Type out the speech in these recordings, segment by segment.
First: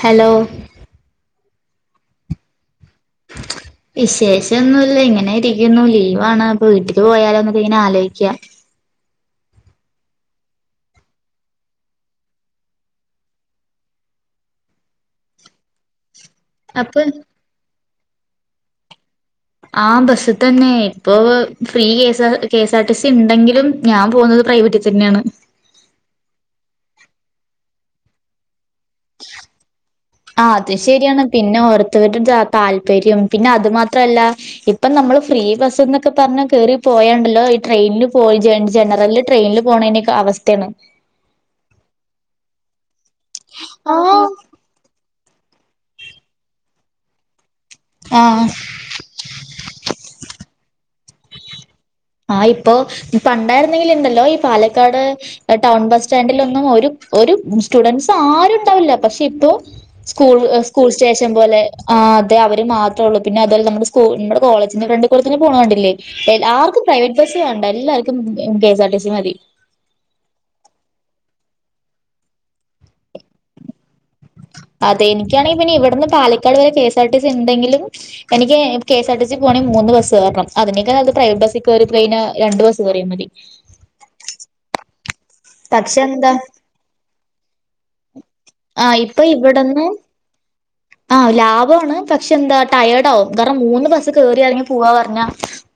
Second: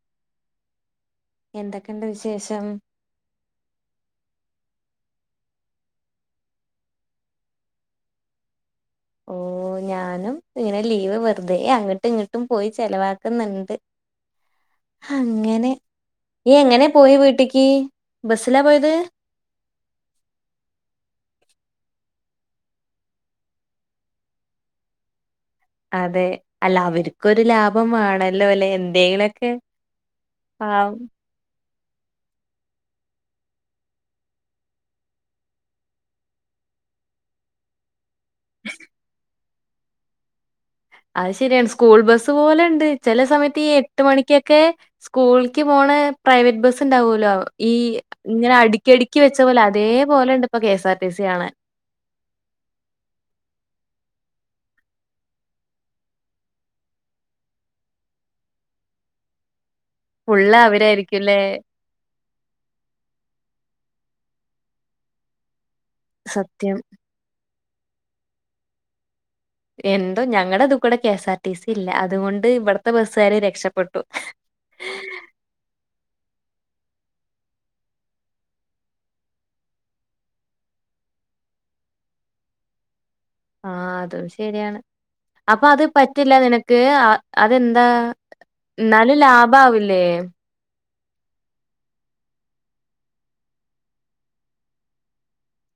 Hello എന്തൊക്കെണ്ട് വിശേഷം? [unintelligible] വിശേഷൊന്നുല്ല ഇങ്ങനെ ഇരിക്കുന്നു ലീവാണ് അപ്പൊവീട്ടിക്ക് പോയാലോന്ന്ങ്ങനെ ആലോചിക്കാം. ഓ ഓ ഞാനും ഇങ്ങനെ ലീവ് വെറുതെ അങ്ങട്ട് ഇങ്ങട്ടും പോയി ചെലവാക്ന്ന്ണ്ട്. ഹങ്ങനെ ഈ എങ്ങനെ അപ്പൊ പോയി വീട്ടിക്ക് ബസ്സിലാ പോയത്? ആ ബസ് തന്നെ ഇപ്പൊ ഫ്രീെഎ ആ കെഎസ്ആർ ടി സി ണ്ടെങ്കിലും ഞാൻ പോുന്നത്. പ്രൈവറ്റിൽ തന്നെയാണ്. അതെ അല്ല അവർക്കൊരു ലാഭവേണല്ലോ ല്ലെ? ആ അത് ശരിയാണ് പിന്നെ ഓർ തേട്ട് ച താല്പര്യം പിന്നെ അത് മാത്രല്ല ഇപ്പം നമ്മൾ ഫ്രീ ബസ്ന്നൊക്കെ പറഞ്ഞ കേറിപ്പോ പോയണ്ടല്ലോ ഈ ട്രെയിനിൽ പോയി ജെൻ ജനറല് ട്രെയിനിൽ പോണേന്റെ ഒക്കെ അവസ്ഥയാണ്. അയ് ശരിയാണ് സ്കൂൾ ബസ്സ് പോലെണ്ട് ചെല സമയത്ത് ഈ എട്ട് മണിക്കൊക്കെ സ്കൂളക്ക് പോണ പ്രൈവറ്റ് ബസ് ഉണ്ടാവല്ലോ ഈ ആ ഇങ്ങനെ അടുിക്കടുക്കി വെച്ച പോലെ അതേപോലെ ഇണ്ട് ഇപ്പ കെഎസ് ആർ ടി സി കാണാൻ ആഹ ഇപ്പോൊ ഇപ്പ ഉണ്ടായിരുന്നെങ്കിൽ ഇണ്ടല്ലോ ഈ പാലക്കാട് ടൗൺ ബസ് സ്റ്റാൻഡിലൊന്നും ഒരു ഒരു സ്റ്റുഡൻറ്സ് ആരും ഉണ്ടാവില്ല പക്ഷെ ഇപ്പോ സ്കൂൾ ഫുള്ള് സ്കൂൾ സ്റ്റേഷം അവരായിരിക്കുംല്ലേ പോലെ അതേ അവര് മാത്രേ ഉള്ളൂ പിന്നെ അതുപലെ നമ്മുടെ സ്കൂൾ നമ്മുടെ കോളേജിന്റെ ഫ്രണ്ടിൽ കൂടെത്തന്നെ പോക്കണത് കണ്ടില്ലേ സത്യം എല്ലാവർക്കും പ്രൈവറ്റ് ബസ്സ ഉണ്ട് എല്ലാവർക്കും കെഎസ്ആർടി സി മതി എന്തോ ഞങ്ങളുടെ അതു കൂടെ കെഎസ് ആർ ടി സി ഇല്ല അതുകൊണ്ട് ഇവിടത്തെ ബസ്സുകാർ രക്ഷപ്പെെട്ടു അതെ എനിക്കാണെങ്കിൽ പിന്നെ ഇവിടുന്ന് പാലക്കാട് വരെ കെ എസ്ആർ ടി സി ഉണ്ടെങ്കിലും എനിക്ക് കെസ്ആർ ടി സി പോണെങ്കിൽ മൂ മൂന്ന് ബസ് കയറണം അതിനേക്കാെ അത് പ്രൈറ്റ് ബസ്ൽ കയറി ടെയിന് രണ്ട് ബസ് കറിയാ മതി ആ അതും ശരിയാണ് അപ്പൊ അത് പക്ഷെ പറ്റില്ല എന്താ നിനക്ക് അതെന്താ എന്നാലും ലാഭ ആവില്ലേ ആ ലാഭമാണ് പക്ഷെ എന്താ ടയേർഡ് ആവും കാരണം മൂന്ന് ബസ്സ് ക കേറി ഇറങ്ങി പോവാ പറഞ്ഞ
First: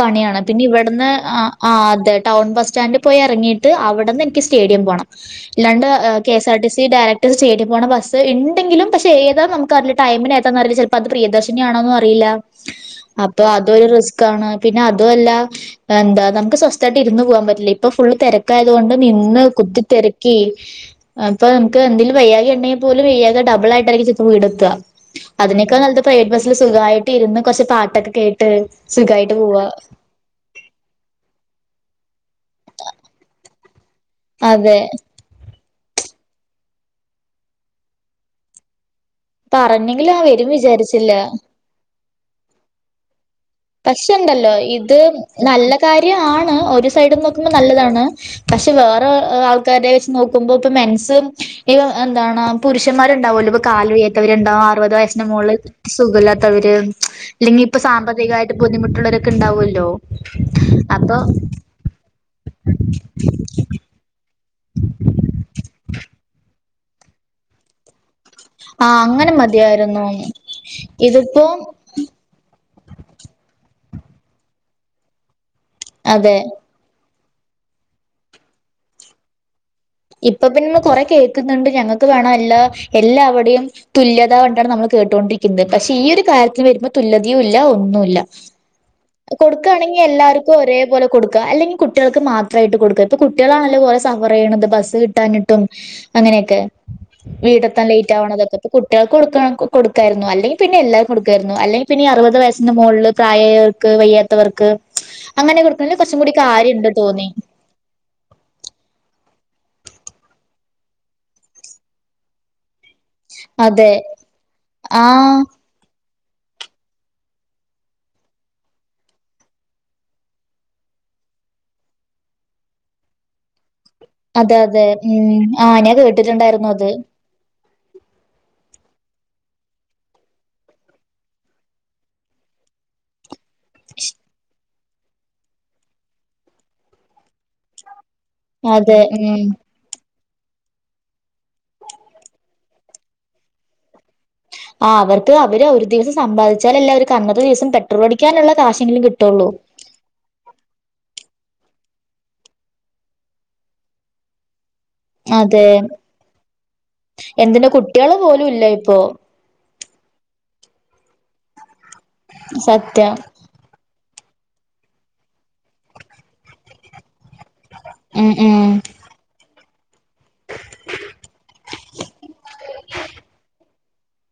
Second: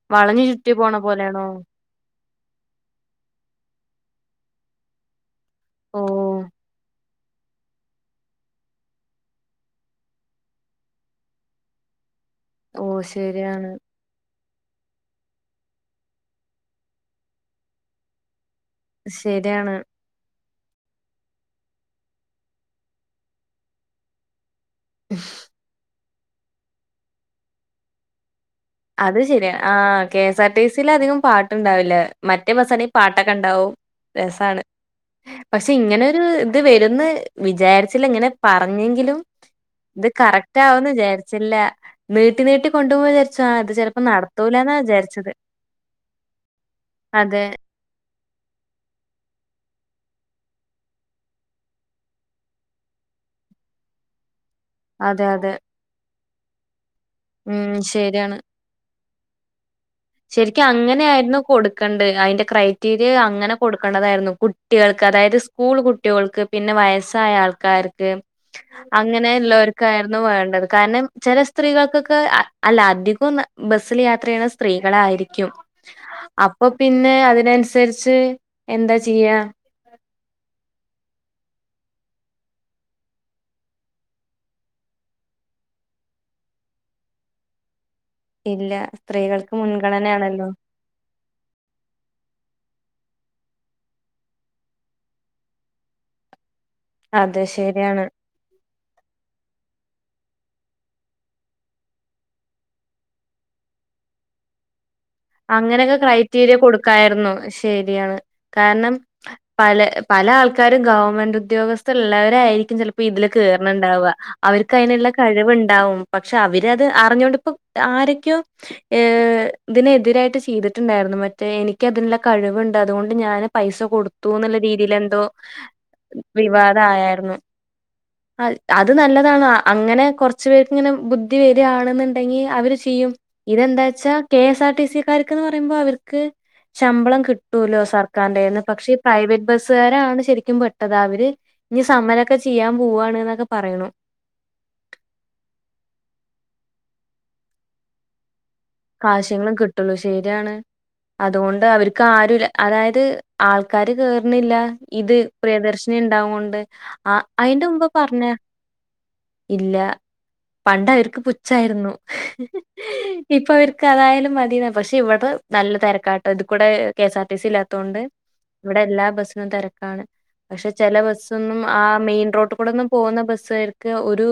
പണിയാണ് വളഞ്ഞു പിന്നെ ചുറ്റി പോണ ഇവിടുന്ന് പോലെയാണോ ആ അതെ ടൗൺ ബസ് സ്റ്റാൻഡിൽ പോയി ഇറങ്ങിയിട്ട് അവിടുന്ന് എനിക്ക് സ്റ്റേഡിയം പോണം ഇല്ലാണ്ട് ഓ KSR T C direct stadium പോുന്ന ബസ് ഉെങ്കിലും പക്ഷെ താ നമു അറിയി [unintelligible] ചിലപ്പോ അത് പ്രിയദർശിനിയാോന്ന അറിയില്ല ഓ അപ്പൊ ശരിയാണ് അതൊരു റിസ്ക്കാണ് പിന്നെ അതും അല്ല എന്താ നമുക്ക് സ്വസ്ഥമായിട്ട് ഇരുന്ന് പോകാൻ പറ്റില്ല ഇപ്പൊ ഫുള് തിരക്കായതുകൊണ്ട് ഒണ് ശരിയാണ് കുത്തിത്തെരക്കി അപ്പൊ നമുക്ക് എന്തേങ്കും വയ്യാകെ ഉണ്ടെങ്കിൽ പോലും വെയ്യാക ഡബിൾ ആയിട്ടായിരിക്കും ചിലപ്പോ വീടെ എത്തുക അതിനൊക്കെ നല്ലത് പ്രൈവറ്റ് ബസ്സില് സുഖമായിട്ട് ഇരുന്ന് കുറച്ച് പാട്ടൊക്കെ കേട്ട് അത് സുഖായിട്ട് ശരിയാണ് പോവാ. ആ കെഎസ് ആർ ടി സിൽ അധികം പാട്ടു ഉണ്ടാവില്ല മറ്റേ ബസണ പാട്ടൊക്കെ ഉണ്ടാവും രസമാണ് അതെ പക്ഷെ ഇങ്ങനെൊരു ഇത് വരുന്ന് വിചാരിച്ചില്ല ഇങ്ങനെ പറഞ്ഞെങ്കിലും ഇത് പറഞ്ഞെങ്കിലും ആ വരും കറക്റ്റ് ആവുന്നു വിചാരിച്ചില്ല. വിചരിച്ചില്ല നീട്ടി നീട്ടി കൊണ്ടുപോകുന്ന് വിചാരിച്ച പക്ഷെണ്ടല്ലോ ഇത് നല്ല കാര്യണ് ഒരു സൈഡും അതെ നോക്കുമ്പോ നല്ലതാണ് പക്ഷെ വേറെ ആൾക്കാര വെച്ച് നോക്കുമ്പോ ഇപ്പ മെൻസും ഈ എന്താണ് പുരുഷന്മാരുംണ്ടാവൂല കാല് വയ്യാത്തവര്ണ്ടാവും അറുപത് അതെ വയസ്സിന് അതെ മുകളള് സുഖമില്ലാത്തവര് അല്ലെങ്കി ഉം ഇപ്പൊ സാമ്പത്തികമായിട്ട് ബുദ്ധിമുട്ടുള്ളവൊക്കെ ഉണ്ടാവുമല്ലോ ശരിക്ക അങ്ങനെയ അപ്പൊ ആായിരുന്നു കൊടുക്കേണ്ടത് അതിന്റെ ക്രൈറ്റീരിയ അങ്ങനെ കൊടുക്കേണ്ടതായിരുന്നു കു കുട്ടികൾക്ക് അതായത് സ്കൂൾ കുട്ടികൾക്ക് പിന്നെ വയസ്സായ ആൾക്കാർക്ക് ആഹ് അങ്ങനെ മതിയായിരുന്നു അങ്ങനെല്ലവർക്കായിരുന്നു വേണ്ടത് കാരണം ചില ഇതിപ്പോ സ്ത്രീകൾക്കൊക്കെ അല്ല അധികം ബസ്സിലെ യാത്ര ചെയ്യുന്നത് സ്ത്രീകൾ ആയിരിക്കും അതെ അപ്പൊ പിന്നെ പിന്നെ അതിനനുസരിച്ച് എന്താ ചെയ്യാ? ഇപ്പ പിന്നമ്മ കൊറെ കേൾക്കുന്നുണ്ട് ഞങ്ങൾക്ക് വേണ അല്ല എല്ലാവവിടെയും തുല്യത കണ്ടാണ് നമ്മ [unintelligible] കേട്ടുകൊണ്ടിരിക്കുന്നത് പക്ഷെ ഈ ഒരു കാര്ത്തിൽ വരുമ്പോൾ തുല്യതയയും ഇല്ല ഒന്നുമില്ല ഇല്ല സ്ത്രീകൾക്ക് കൊടുക്കയാണെങ്കിൽ മുൻഗണനയാണല്ലോ എല്ലാവർക്കും ഒരേ പോലെ കൊടുക്ക അല്ലെങ്കിൽ കുട്ടികൾക്ക് മാത്രമായിട്ട് കൊടുക്കുക ഇപ്പൊ കുട്ടികളാണല്ലേപോലെ സഫർ ചെയ്യണ ബസ് കിട്ടാനിട്ടും അങ്ങനെയൊക്കെ അതെ വീട എത്തൻ ശരിയാണ് ലേറ്റ് ആവണതൊക്കെ കുട്ടികൾക്ക് കൊടുക്കണം കൊടുക്കായിരുന്നു അല്ലെങ്കിൽ പിന്നെ എല്ലാവരും കൊടുക്കായിരുന്നു അല്ലെങ്കിൽ പിന്നെ ഈ അറുപത് വയസ്സിന്റെ മുകളിൽ പ്രായർക്ക് വയ്യാത്തവർക്ക് അങ്ങനെ അങ്ങനൊക്കെ കൊടുക്കണേല് കുറച്ചും കൂടി ക്രൈറ്റീരിയ കാര്യണ്ട് തോന്നി. കൊടുക്കായിരുന്നു ശരിയാണ്. കാരണം പല പല ആൾക്കാരും ഗവൺമെന്റ് ഉദ്യോഗസ്ഥർള്ളവരായിയിരിക്കും ചില ഇ ഇതില് അതെ കേയറണുണ്ടാവുക അവർക്ക് അതിനുള്ള ആഹ് കഴിവുണ്ടാവും പക്ഷെ അവരത് അറിഞ്ഞുകൊണ്ടപ്പോ ആരൊക്കെയോ ഇതിനെ തിരായിട്ട് ചെയ്തിട്ടുണ്ടായിരുന്നു മറ്റേ എനിക്ക്തിനുള്ള കഴിവുണ്ട് അതുകൊണ്ട് ഞാൻ പൈസ കൊടുത്തു അതെ എന്നുള്ള അതെ രീതിൽ എന്തോ ഉം ആഹ് ഞാൻ കേട്ടിട്ടുണ്ടായിരുന്നു വിവാദ അത്. ആയരുന്നു. [inaudible] അ അത് നല്ലതാണ് അങ്ങനെ കുറച്ചു കുറച്ച് പേർക്ക് ഇങ്ങനെ ബുദ്ധി വരികയാണെന്നുണ്ടെങ്കി അവര് ചെയ്യും ഇതെന്താച്ചാ കെ എസ് ആർ ടി സിക്കാര്ക്ക്ന്ന് പറയുമ്പോ അവര്ക്ക് ശമ്പളം കിട്ടുല്ലോ സർ ക്കാണ്ടായിന്ന് പക്ഷേ ഈ അതെ ഉം പ്രൈവറ്റ് ബസ്സുകാരാണ് ശെരി ക്കും പെട്ടത് അവര് ഇഞ്ഞി സമരൊക്കെ ചെയ്യാൻ പോവാണ് ന്നൊക്കെ പറയ്ണു ആ അവർക്ക് അവര് ഒര് ദിവസം സമ്പാദിച്ചാലല്ലെ അവര്ക്ക് അന്നത്തെ ദിവസം പെട്രോൾ അടിക്കാന്ള്ള കാശെങ്കിലും കിട്ട്ള്ളൂ ശെരിയാണ് അ ദൊണ്ട് അവര്ക്ക് ആരും അതായത് ആൾക്കാര് കേർണില്ല ഇദ് അതെ പ്രിയദർശിനി ഉണ്ടാവൊണ്ട് ആ അയിന്റെ എന്തിന് മുമ്പേ കുട്ടികള് പറഞ്ഞ പോലും ഇല്ല ഇപ്പൊ ഇല്ല പണ്ട് അവർക്ക് പുച്ഛാരുന്നു സത്യം ഇപ്പ അവര്ക്ക് അതായാലും മദിന്നാ പഷേ ഇവ്ടെ നല്ല തെരക്കാട്ടോ ഇദ്കൂടെ K S R T C ഇല്ലാത്തൊണ്ട് ഉം ഉം ഇവ്ടെ എല്ലാ ബസ്സിനും തെരക്കാണ് പഷേ ചെല ബസ്സൊന്നും ആ മെയിൻ റോട്ടികൂടെന്നും പോവ്ന്ന ബസ് കാ ഒരു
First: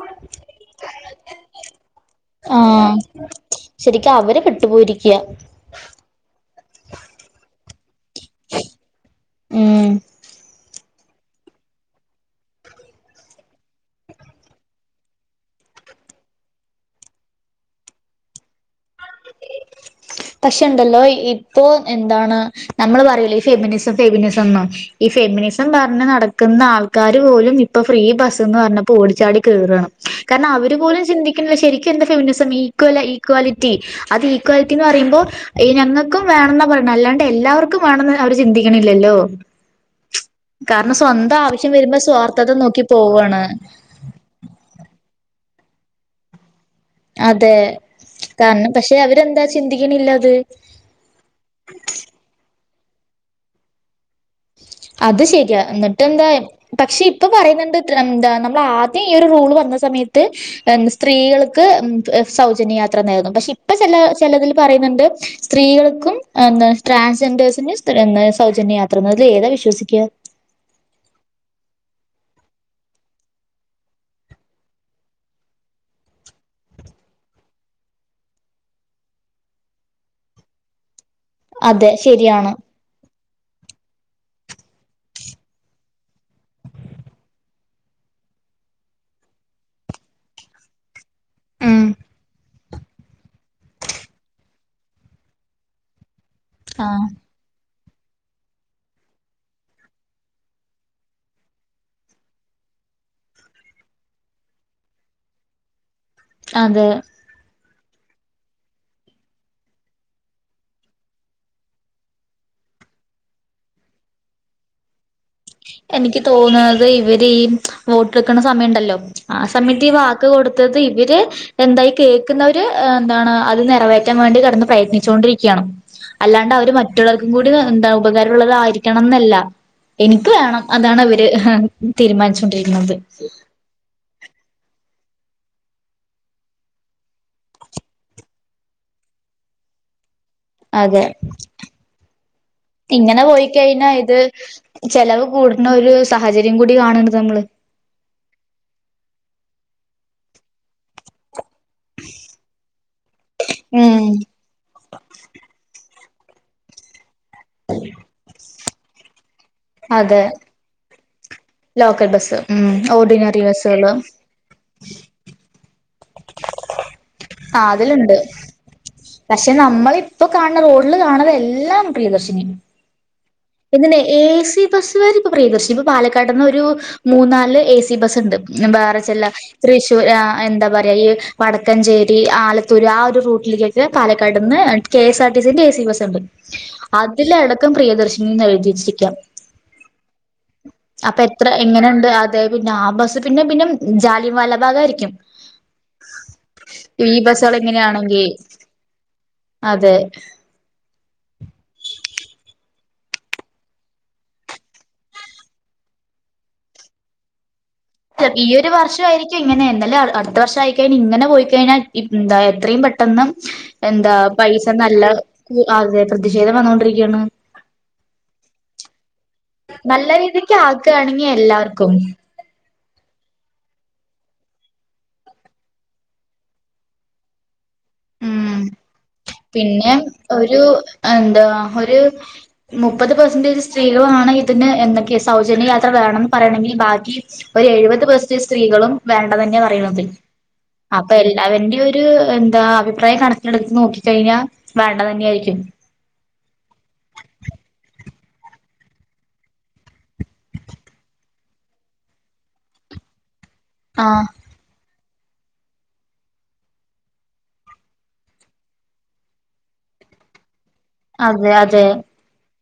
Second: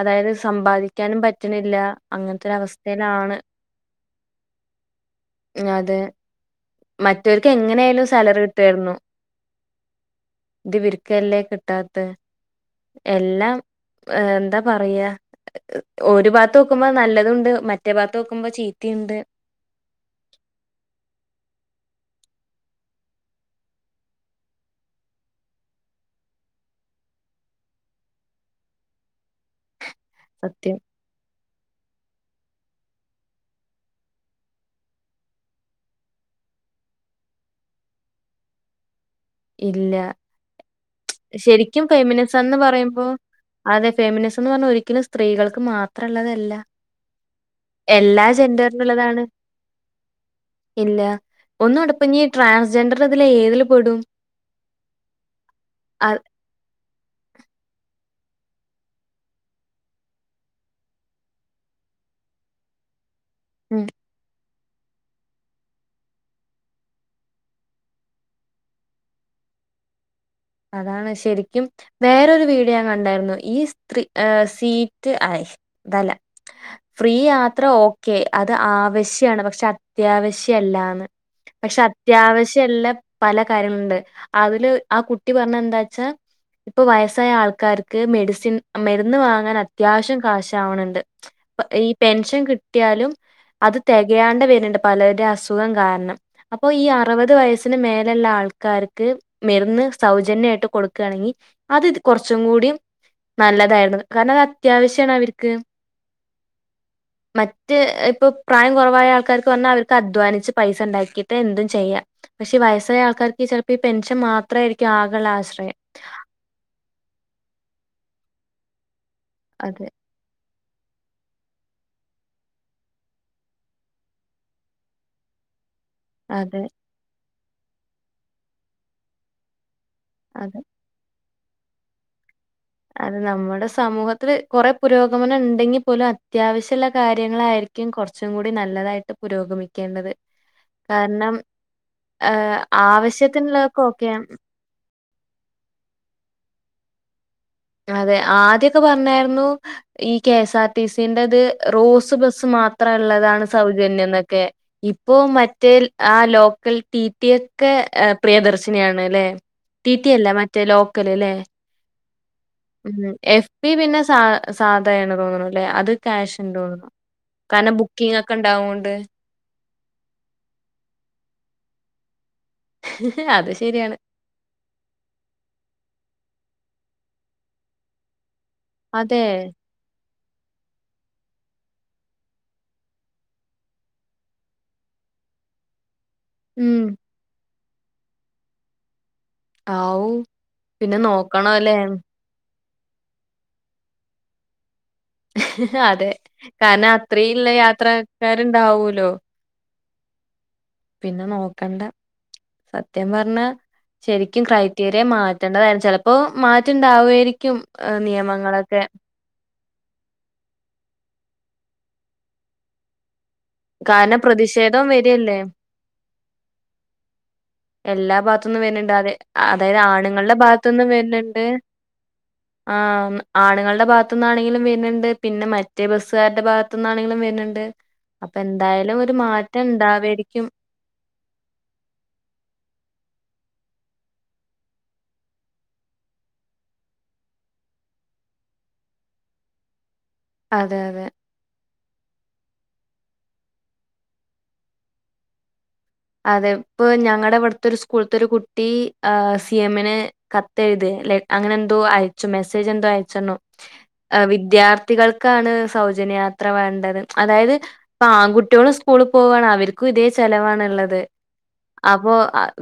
അതായത് സമ്പാദിക്കാനും പറ്റ്ണില്ല ആഹ് ശെരിക്കും അവര് പെട്ടുപോയിരിക്കയാ മറ്റവര്ക്ക് എങ്ങനൊയാലും സാലറി കിട്ട്വാരുന്നു ഉം ദിവര് ക്കല്ലേ കിട്ടാത്തെ എല്ലാം എന്താ പറയാ ഒരു ഭാത്ത് നോക്കുമ്പ നല്ലതുംണ്ട് മറ്റേ ഭാത്ത് നോക്കുമ്പ ചീ പഷേണ്ടല്ലോ ഇ ഇപ്പോ എന്താണ് നമ്മള് പറയുലെ ഈ ഫെമിനിസം ഫെമിനിസന്ന് ഈ ഫെമിനിസം പറഞ്ഞ് നടക്ക്‌ന്ന ന്ന ആൾക്കാര് പോലും ഇപ്പം ഫ്രീ ബസ്ന്ന് പറഞ്ഞപ്പോ ഓടിച്ചാടി കേറാണ് കാരണം അവര് സത്യം പോലും ചിന്തിക്ക്‌ന്നില്ല ശെരിക്കും എന്താ ഫെമിനസം ഈക്വല ഈക്വാലിറ്റി അത് ഇക്വാലിറ്റി ന്ന് പറയ്മ്പോ ഈ ഞങ്ങക്കും വേണന്നാ പറയണെ അല്ലാണ്ട് എല്ലാവർക്കും വേണന്ന് അവര് ചിന്തിക്ക്‌ണില്ലല്ലോ ഇല്ല ആവശ്യം ശരിക്കും വരുമ്പോ സ്വാർത്ഥത ഫെമിനിസന്ന് നോക്കി പറയ്മ്പോ പോവാണ് അതെ ഫെമിനിസം എന്ന് പറഞ്ഞാ ഒരിക്കലും സ്ത്രീകൾ ക്ക് മാത്രം ള്ളതല്ല അതെ എല്ലാ കാരണം പക്ഷെ ജെന്ററിനുള്ളതാണ് അവരെന്താ ചിന്തിക്കണില്ല അത് ഇല്ല ഒന്നും [unintelligible] ഞ്ഞി ട്രാൻസ്ജെൻഡർ ഇതില് ഏതില് പെടും അത് ശരിയാ എന്നിട്ട് എന്താ അ പക്ഷെ ഇപ്പൊ പറയ്ന്ന്ണ്ട് എന്താ നമ്മളാദ്യം ഈ ഒരു റൂൾ വന്ന സമയത്ത് സ്ത്രീകൾക്ക് സൗജന്യയാത്രന്നാന്നു പഷേ ഇപ്പ ചെല ചെലതിലും പറയ്ന്ന്ണ്ട് സ്ത്രീകൾക്കും എന്താ ട്രാൻസ്ജെൻഡേഴ്സിന് സ് എന്താ സൗജന്യ യാ ത്രാന്ന് അതിൽ ഏതാ വിശ്വസിക്കുക അതാണ് ശെരിക്കും വേറൊരു വീഡിയോ ഞാൻ കണ്ടാരുന്നു ഈ സ്ത്രീ സീറ്റ് അയ് അതല്ല ഫ്രീ യാത്ര ഓക്കെ അത് ആവശ്യാണ് പഷേ അത്യാവശ്യ ശ്യല്ലാന്ന് പഷേ അതെ ശരിയാണ് അത്യാവശ്യല്ല പല കാര്യങ്ങള്ണ്ട് അതില് ആ കു കുട്ടി പറഞ്ഞ എന്താച്ചാ ഇപ്പ വയസ്സായ ആൾക്കാർക്ക് മെഡിസിൻ മെരുന്ന് വാങ്ങാൻ അത്യാവശ്യം കാശാവ്ണണ്ട് ഉം ഈ പെൻഷൻ ക് ട്ടിയാലും അത് തെകയാണ്ട് വര്ണ്ട് പലര്ടെ അസുഖം കാരണം അപ്പോ ഈ ആ അറുവത് വയസ് ത്തിന് മേല്ള്ള ആൾക്കാർക്ക് മെരുന്ന് സൗജന്യായിട്ട് കൊടുക്കണെങ്കി അത് ഇ കൊറച്ചും കൂടി നല്ലതാര്ന്നു കാരണം അത് അത്യാവശ്യാണ് അവർക്ക് അതെ മറ്റ് ഇപ്പ പ്രായം കൊറവായ ആൾക്കാർക്ക് പറഞ്ഞാ അവര്ക്ക് അധ്വാനിച്ച് പൈസ ണ്ടാക്കിട്ട് എന്തും ചെയ്യാം പ ഷേ വസ്സായ ആൾക്കാർക്ക് ചെലപ്പ ഈ പെഷൻ മാത്രം ആരിക്കും ആകെള്ള ആശ്ര വോട്ട് എടുക്ക്‌ണ സമയണ്ടല്ലോ ആ സമയത്ത് അതെ ഈ വാക്ക് കൊട് ത്തത് ഇവര് എന്തായി കേൾക്കുന്നവര് എന്താണ് അത് നിറവേറ്റാൻ വാണ്ടി കെടന്ന് പ്രയത്നിച്ചുകൊണ്ടിരിക്കയാണ് അല്ലാണ്ട് അതെ അവര് മറ്റുള്ളവൽക്കും കൂടി എന്താ ഉപകാരള്ളതാരിക്കണംന്നല്ല ക്ക്‌ അതെ വേണം അതാണ് ഇവര് തീരുമാനിച്ചൊണ്ടിരി അത് നമ്മടെ സമൂഹത്തില് കുറേ പുരോഗമനം ഉണ്ടെങ്കിൽ പോലും അത്യാവശ്യമുള്ള കാര്യങ്ങളായിരിക്കും കുറച്ചും കൂടി നല്ലതായിട്ട് പുരോഗമ ഉഗമിക്കേണ്ടത്. അതെ ആഹ് ഇങ്ങനെ പോയി ആവശ്യത്തിനുള്ളതൊക്കെ കഴിഞ്ഞാൽ ഓക്കെയാണ് ഇത് ചെലവ് കൂടുന്ന ഒരു സാഹചര്യം കൂടി കാണണ്ട് നമ്മള്. അതെ ആദ്യൊക്കെ പറഞ്ഞായിരുന്നു ഈ കെ എസ് ആർ ടി സിന്റെത് റോസ് ബസ് മാത്ര ള്ളതാണ് സൗജന്യം ഉം എന്നൊക്കെ ഇപ്പോൊ മറ്റേൽ ആ ലോക്കൽ ടീറ്റിയൊക്കെ പ്രിയദർശിനിയാണ് ല്ലേ ട്ടീട്ടി അതെ അല്ല മറ്റേ ലോ ക്കല ല്ലേ. ലോക്കൽ ബസ് ഉ എഫ് ബി പിന്നെ സ സാധയണ തോന്നണ അല്ലെ അത് കാക്ഷ് തോന്നണം ആ കാരന അതിലുണ്ട്. ബുക്കിംഗ ഒക്കെ ഇണ്ടാവോണ്ട് പക്ഷെ നമ്മളിപ്പ കാണണ റോഡില് കാണത എല്ലാം പ്രിയ ദർശിനിയാ. അത് ശരിയാണ്. എന്നെ എ സി ബസ്കർ ഇപ്പൊ പ്രിയദർശി ഇപ്പൊ പാലക്കാട്ന്ന് ഒരു മൂന്ന നാല് എ സി ബസ് ണ്ട് അതെ. ബാറച്ചെല്ല തൃശ്ശൂർ ആ എന്താ പറയുക ഈ വടക്കഞ്ചേരി ആലത്തൂർ ആ ഒരു റൂട്ടിലേക്കൊക്കെ പാലക്കാട് നിന്ന് K S R T A C bus ഉണ്ട് ഉം. അതില അടക്കം പ്രിയദർശനന്ന് എഴുതിച്ചിരിക്ക. ആ ഊ അപ്പൊ എത്ര എങ്ങനെയുണ്ട് അതെ പിന്നെ ആ ബസ് പിന്നെ പിന്നെ ജാലിയ വാലാ ഭാഗ് ആയിരി അതെ കാരണം ഈ അത്രയുംല്ല ബസ്സുകൾ എങ്ങനെയാണെങ്കി യാത്രക്കാരുണ്ടാവല്ലോ [unintelligible] പിന്നെ നോക്കണ്ട സത്യം പറഞ്ഞ ശരിക്കും ക്രൈറ്റീരിയ മാറ്റേണ്ടതായിരുന്നു ചിലപ്പോ മാറ്റുണ്ടാവുകായിരിക്കും. ഈ ഒരു വർഷമായിരിക്കും. ഇങ്ങനെല്ല അടുത്ത വർഷം ആയിക്കഴിഞ്ഞ ഇങ്ങനെ പോയിക്കഴിഞ്ഞാൽ എന്താ എത്രയും പെട്ടന്ന് എന്താ കാരണം പൈസ പ്രതിഷേധം നല്ല വരല്ലേ. അതെ പ്രതിഷേധം വന്നൊണ്ടിരിക്കയാണ്. എല്ലാ ഭാഗത്തൊന്നും വരുന്നുണ്ട് അത അതായത് നല്ല ആണുങ്ങളുടെ രീതിക്ക് ഭാഗത്തൊന്നും ആക്കുകയാണെങ്കിൽ വരുന്നുണ്ട് എല്ലാവർക്കും ആ ആണുുകളുടെ ഭാഗത്തുനിന്നാണെങ്കിലും വരുന്നുണ്ട് പിന്നെ മറ്റേ ബസ്സുകാരുടെ ഭാഗത്തു നിന്നാണെങ്കിലും വരുന്നുണ്ട്. അപ്പൊ മ് എന്തായാലും ഒരു മാറ്റം പിന്നെ ഉണ്ടാവായിരിക്കും. ഒരു എന്താ ഒരു മുപ്പത് പെർസെന്റേജ് സ്ത്രീകളാണ് ഇതിന് എന്തൊക്കെ സൗജന്യ യാത്ര വേണംന്ന് പറയണെങ്കിൽ ബാക്കി ഒരു എഴുപത് പെർസന് സ്ത്രീകളും വേണ്ടതന്നെ പറയുന്നത്. അതെ അതെ. അപ്പൊ എല്ലാവന്റെ ഒരു എന്താ? അഭിപ്രായം കണക്കിലെടുത്ത് നോക്കി കഴിഞ്ഞാൽ വേണ്ടതന്നെ ആായിരിക്കും. അതെ ഇപ്പൊ ഞങ്ങളുടെ വിടുത്തെ ഒരു സ്കൂളത്തെ ഒരു കുട്ടി സി എമ്മിന് കത്തെഴുത് അങ്ങനന്തോ അയച്ച മെസേജന്തോ അയച്ചന്ന അ ആഹ് വിദ്യാ ത്തികൾക്കാണ് സൗജന്യയാത്ര വേണ്ടത് അതായത്, പ്പാങ്കുട്ട്യേളും സ്കൂള് പോവാണ് അവർക്ക് ദേ ചെലവാണുള്ളത് അതെ അതെ അപ്പോ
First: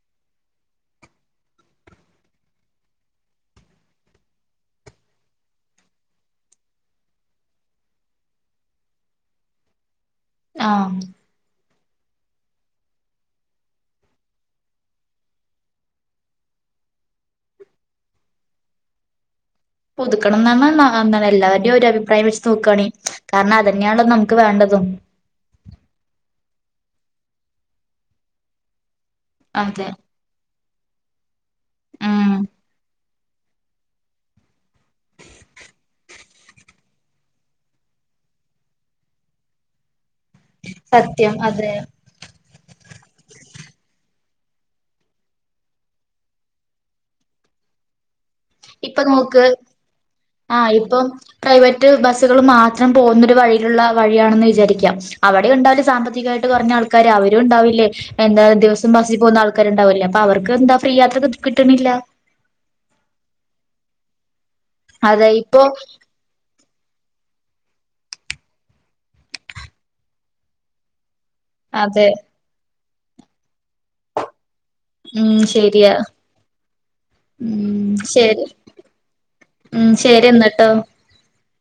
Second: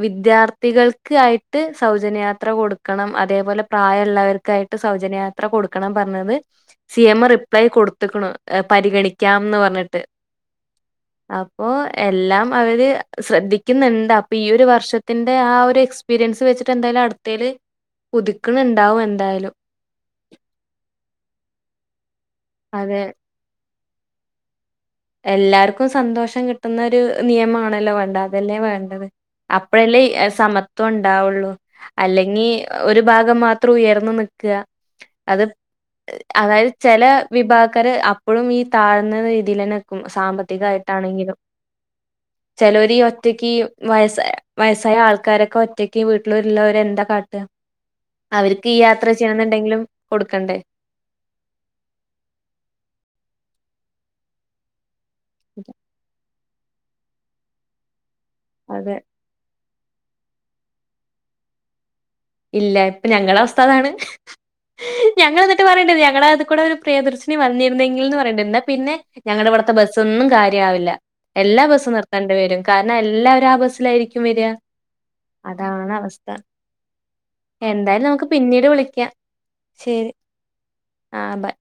വിദ്യാർത്ഥികൾക്കായിട്ട് സൗജന്യയാത്ര കൊടുക്കണം അതേപോലെ പ്രായമുള്ളവർക്കായിട്ട് സൗ ജന്യ യാത്ര കൊടുക്കണം പറഞ്ഞത് സി എം റിപ്ലൈ കൊടുത്തക്ക പരിഗണിക്കാംന്ന് പറഞ്ഞിട്ട്. ആഹ് പ്പൊ എല്ലാം അവര്- സ്രദ്ധിക്കുന്ന്ണ്ട് അപ്പിയൊരു വർഷത്തിന്റെ ആ ഒരു എക്സ്പീരിയൻസ് വെച്ചിട്ടെ ന്തായാലും അട്ത്തയില്- പുതുക്കണുണ്ടാവും എന്തായാലും- ഈഒരഭിപ്രായം വെച്ച് നോക്വാണ് അതെ. കാരണം അതന്നെയണോ നമുക്ക് വേണ്ടത്. എല്ലാർക്കും സന്തോഷം കിട്ടുന്നരു നിയമാണല്ലോ വേണ്ട അതല്ലേ വേണ്ടത്. അതെ അപ്പഴല്ലേ സമത്വം ഉണ്ടാവുള്ളു ഉം അല്ലെങ്കി ഒരു ഭാഗം മാത്രം ഉയർന്ന നിക്ക്യ അത് അതായ ചെല വിഭാഗക്കാര് അപ്പഴും ഈ താഴ്ന്ന രീതിയിലെ ന്നെ സത്യം സാമ്പത്തികായിട്ടാണെങ്കിലും അതെ ച ലോലീ ഒ ഒറ്റക്ക് വയസായ വയസ്സായ ആൾക്കാരൊക്കെ ഒറ്റക്ക് വീട്ടിലള്ളവരെ എന്താ കാട്ട്യ- ഈ യാത്ര ചെയ്യുന്നുണ്ടെങ്കിലും.. ആ ഇപ്പം പ്രൈവറ്റ് ബസ്സുകൾ മാത്രം പോകുന്നൊരു വഴി- ലുള്ള വഴിയാണെന്ന് വിചാരിക്കാം. അവിടെ ഉണ്ടാവില്ല സാമ്പത്തികായിട്ട് കുറഞ്ഞ ആൾക്കാര് അവരും ഉണ്ടാവില്ലേ. എന്താ ദിവസം അതെ. ബസ്സിപോകുന്ന ആൾക്കാരുണ്ടാവല്ലേ, അപ്പ അവർക്ക് എന്താ ഫ്രീ യാത്ര ക് കിട്ടണില്ല. ഇല്ല ഇപ്പഞങ്ങള അവസ്ഥതാണ്. അതെ ഞങ്ങള് ഇപ്പൊ ന്നട്ട് പറീണ്ട് ഞങ്ങള അത് കൂടെ പ്രിയദർശിനി വന്നിരുന്നെങ്കിലിൽ ന്ന് പറയണ്ട്. ന്നാ പിന്നെ ഞങ്ങടെ ഇവട്ത്തെ ബസ്സൊന്നും കാര്യ ആവില്ല. എല്ലാ ബസ്സും അതെ നിർത്തണ്ടി വരും കാരണം എല്ലാവരും ആ ബസ്സിലായിരിക്കും വര്യ. ഉം ശെരിയാ. ഉ എന്തായാലും നമുക്ക് ശരി പിന്നീട് വിളിക്കാം. ഉം ശരി എന്നട്ടോ. ആ ബൈ.